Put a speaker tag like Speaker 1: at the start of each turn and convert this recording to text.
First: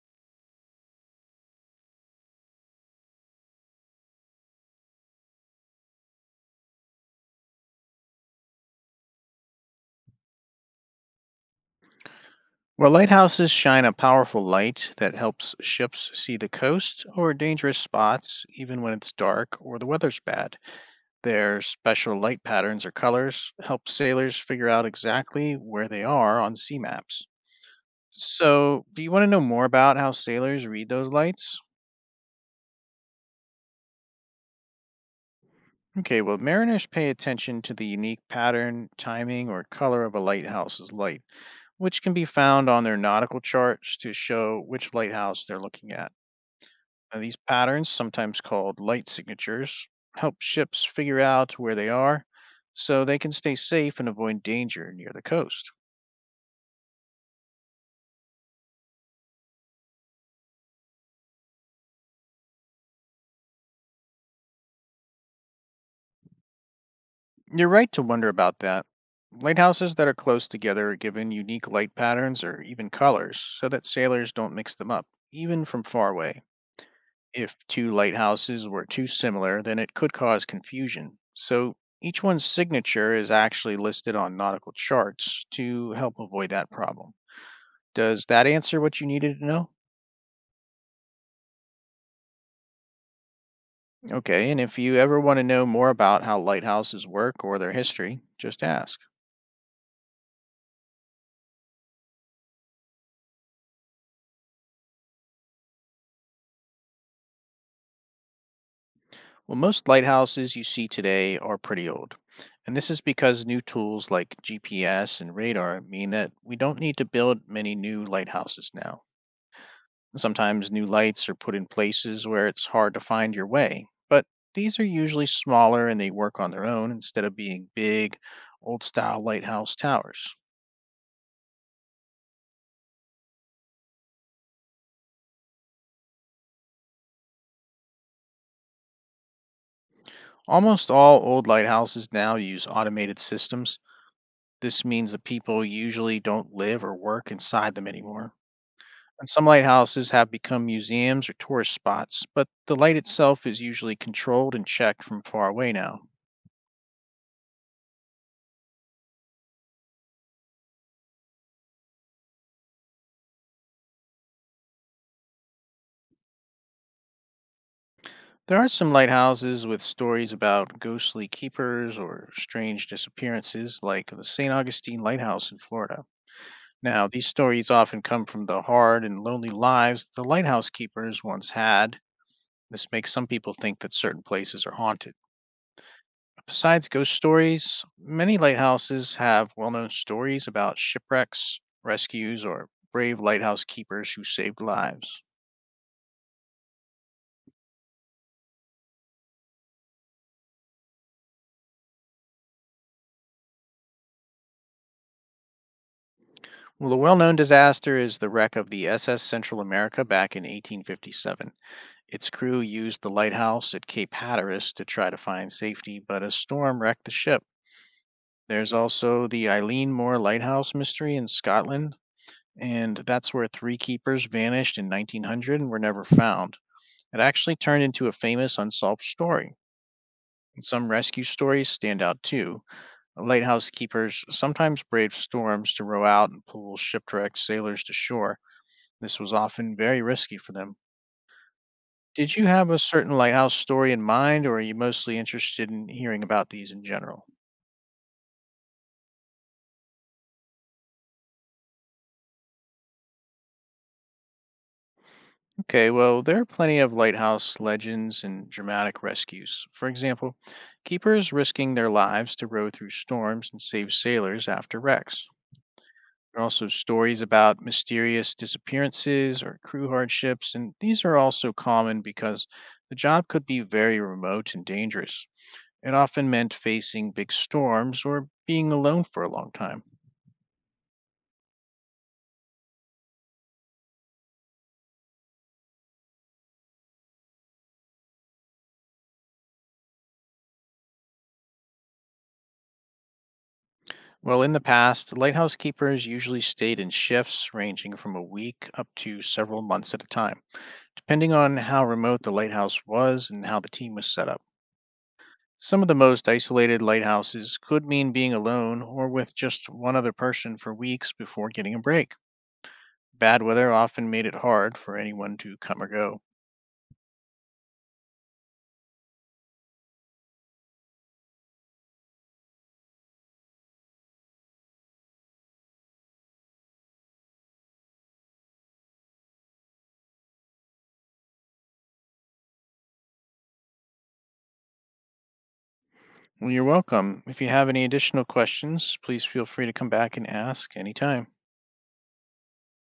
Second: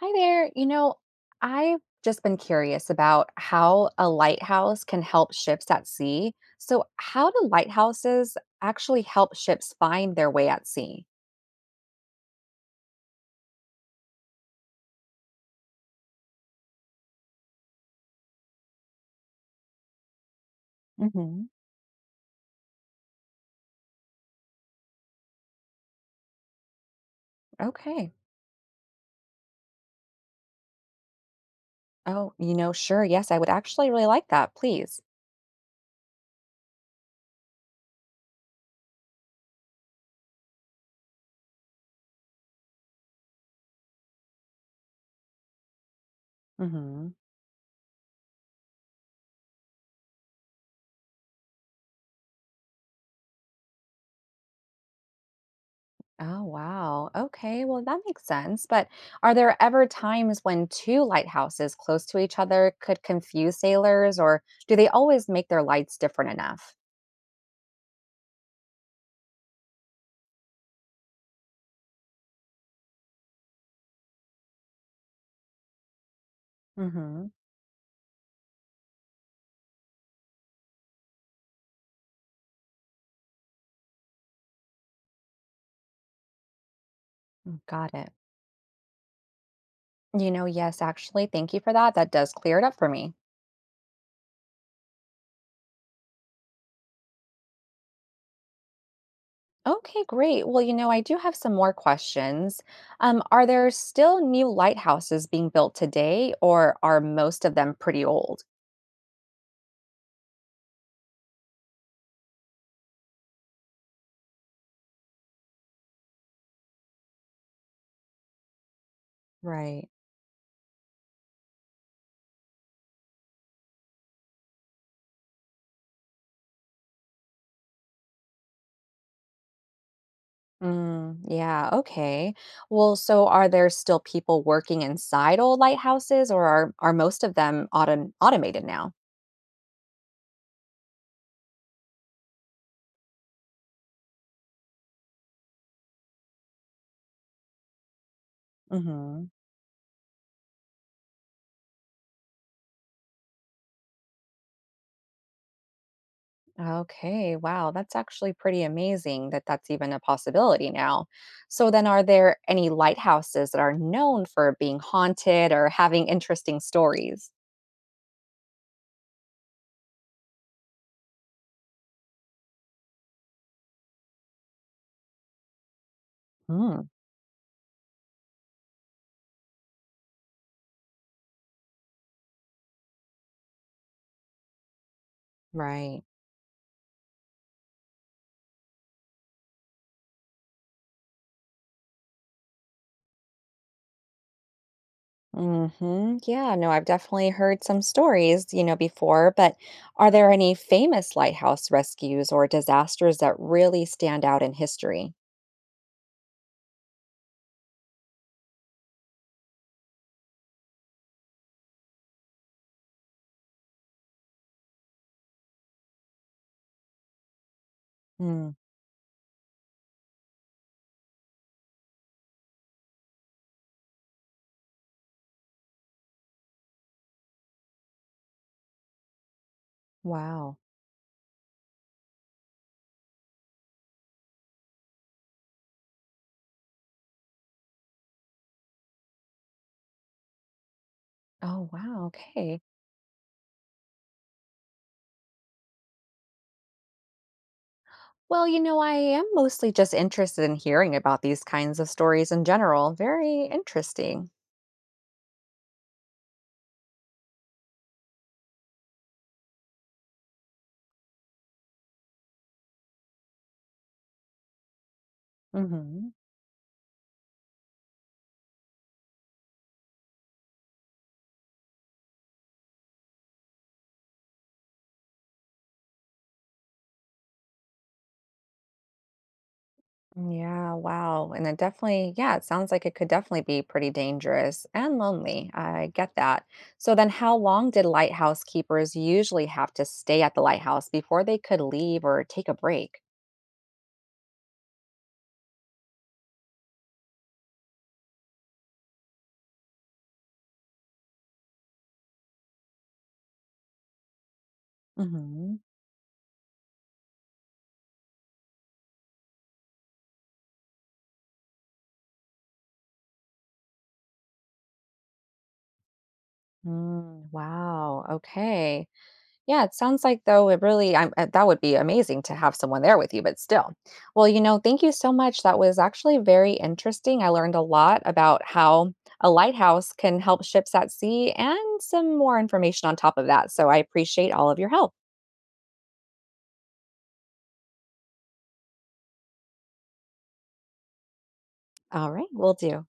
Speaker 1: Hi there. I've just been curious about how a lighthouse can help ships at sea. So, how do lighthouses actually help ships find their way at sea?
Speaker 2: Well, lighthouses shine a powerful light that helps ships see the coast or dangerous spots even when it's dark or the weather's bad.
Speaker 1: Hmm.
Speaker 2: Their special light patterns or colors help sailors figure out exactly where they are on sea maps.
Speaker 1: Okay.
Speaker 2: So, do you want to know more about how sailors read those lights?
Speaker 1: Oh, sure. Yes, I would actually really like that, please.
Speaker 2: Okay, well, mariners pay attention to the unique pattern, timing, or color of a lighthouse's light, which can be found on their nautical charts to show which lighthouse they're looking at.
Speaker 1: Hmm.
Speaker 2: Now, these patterns, sometimes called light signatures, help ships figure out where they are so they can stay safe and avoid danger near the coast.
Speaker 1: Oh, wow. Okay. Well, that makes sense. But are there ever times when two lighthouses close to each other could confuse sailors, or do they always make their lights different enough?
Speaker 2: You're right to wonder about that. Lighthouses that are close together are given unique light patterns or even colors so that sailors don't mix them up, even from far away.
Speaker 1: Hmm.
Speaker 2: If two lighthouses were too similar, then it could cause confusion. So each one's signature is actually listed on nautical charts to help avoid that problem.
Speaker 1: Got it.
Speaker 2: Does that answer what you needed to know?
Speaker 1: Yes, actually, thank you for that. That does clear it up for me.
Speaker 2: Okay, and if you ever want to know more about how lighthouses work or their history, just ask.
Speaker 1: Okay, great. Well, I do have some more questions. Are there still new lighthouses being built today, or are most of them pretty old?
Speaker 2: Well, most lighthouses you see today are pretty old. And this is because new tools like GPS and radar mean that we don't need to build many new lighthouses now.
Speaker 1: Right.
Speaker 2: Sometimes new lights are put in places where it's hard to find your way, but these are usually smaller and they work on their own instead of being big, old style lighthouse towers.
Speaker 1: Mm, yeah, okay. Well, so are there still people working inside old lighthouses, or are most of them automated now?
Speaker 2: Almost all old lighthouses now use automated systems. This means that people usually don't live or work inside them anymore.
Speaker 1: Hmm.
Speaker 2: And some lighthouses have become museums or tourist spots, but the light itself is usually controlled and checked from far away now.
Speaker 1: Okay, wow, that's actually pretty amazing that that's even a possibility now. So, then are there any lighthouses that are known for being haunted or having interesting stories?
Speaker 2: There are some lighthouses with stories about ghostly keepers or strange disappearances, like the St. Augustine Lighthouse in Florida.
Speaker 1: Hmm,
Speaker 2: Now, these stories often come from the hard and lonely lives the lighthouse keepers once had. This makes some people think that certain places are haunted.
Speaker 1: right.
Speaker 2: Besides ghost stories, many lighthouses have well known stories about shipwrecks, rescues, or brave lighthouse keepers who saved lives.
Speaker 1: Mm-hmm. Yeah, no, I've definitely heard some stories, before, but are there any famous lighthouse rescues or disasters that really stand out in history?
Speaker 2: Well, a well known disaster is the wreck of the SS Central America back in 1857. Its crew used the lighthouse at Cape Hatteras to try to find safety, but a storm wrecked the ship.
Speaker 1: Mm,
Speaker 2: There's also the Eileen Moore Lighthouse mystery in Scotland, and that's where three keepers vanished in 1900 and were never found. It actually turned into a famous unsolved story.
Speaker 1: wow.
Speaker 2: And some rescue stories stand out too. Lighthouse keepers sometimes brave storms to row out and pull shipwrecked sailors to shore. This was often very risky for them.
Speaker 1: Oh, wow.
Speaker 2: Did you
Speaker 1: Okay.
Speaker 2: have a certain lighthouse story in mind, or are you mostly interested in hearing about these in general?
Speaker 1: Well, I am mostly just interested in hearing about these kinds of stories in general. Very interesting.
Speaker 2: Okay, well, there are plenty of lighthouse legends and dramatic rescues. For example, keepers risking their lives to row through storms and save sailors after wrecks.
Speaker 1: Hmm.
Speaker 2: There are also stories about mysterious disappearances or crew hardships, and these are also common because the job could be very remote and dangerous. It often meant facing big storms or being alone for a long time.
Speaker 1: Yeah, wow. And it definitely, yeah, it sounds like it could definitely be pretty dangerous and lonely. I get that. So then how long did lighthouse keepers usually have to stay at the lighthouse before they could leave or take a break?
Speaker 2: Well, in the past, lighthouse keepers usually stayed in shifts ranging from a week up to several months at a time, depending on how remote the lighthouse was and how the team was set up.
Speaker 1: Hmm.
Speaker 2: Some of the most isolated lighthouses could mean being alone or with just one other person for weeks before getting a break. Bad weather often made it hard for anyone to come or go.
Speaker 1: Mm, wow. Okay. Yeah, it sounds like though it really that would be amazing to have someone there with you, but still. Well, thank you so much. That was actually very interesting. I learned a lot about how a lighthouse can help ships at sea and some more information on top of that. So I appreciate all of your help.
Speaker 2: Well, you're welcome. If you have any additional questions, please feel free to come back and ask anytime.
Speaker 1: All right, will do.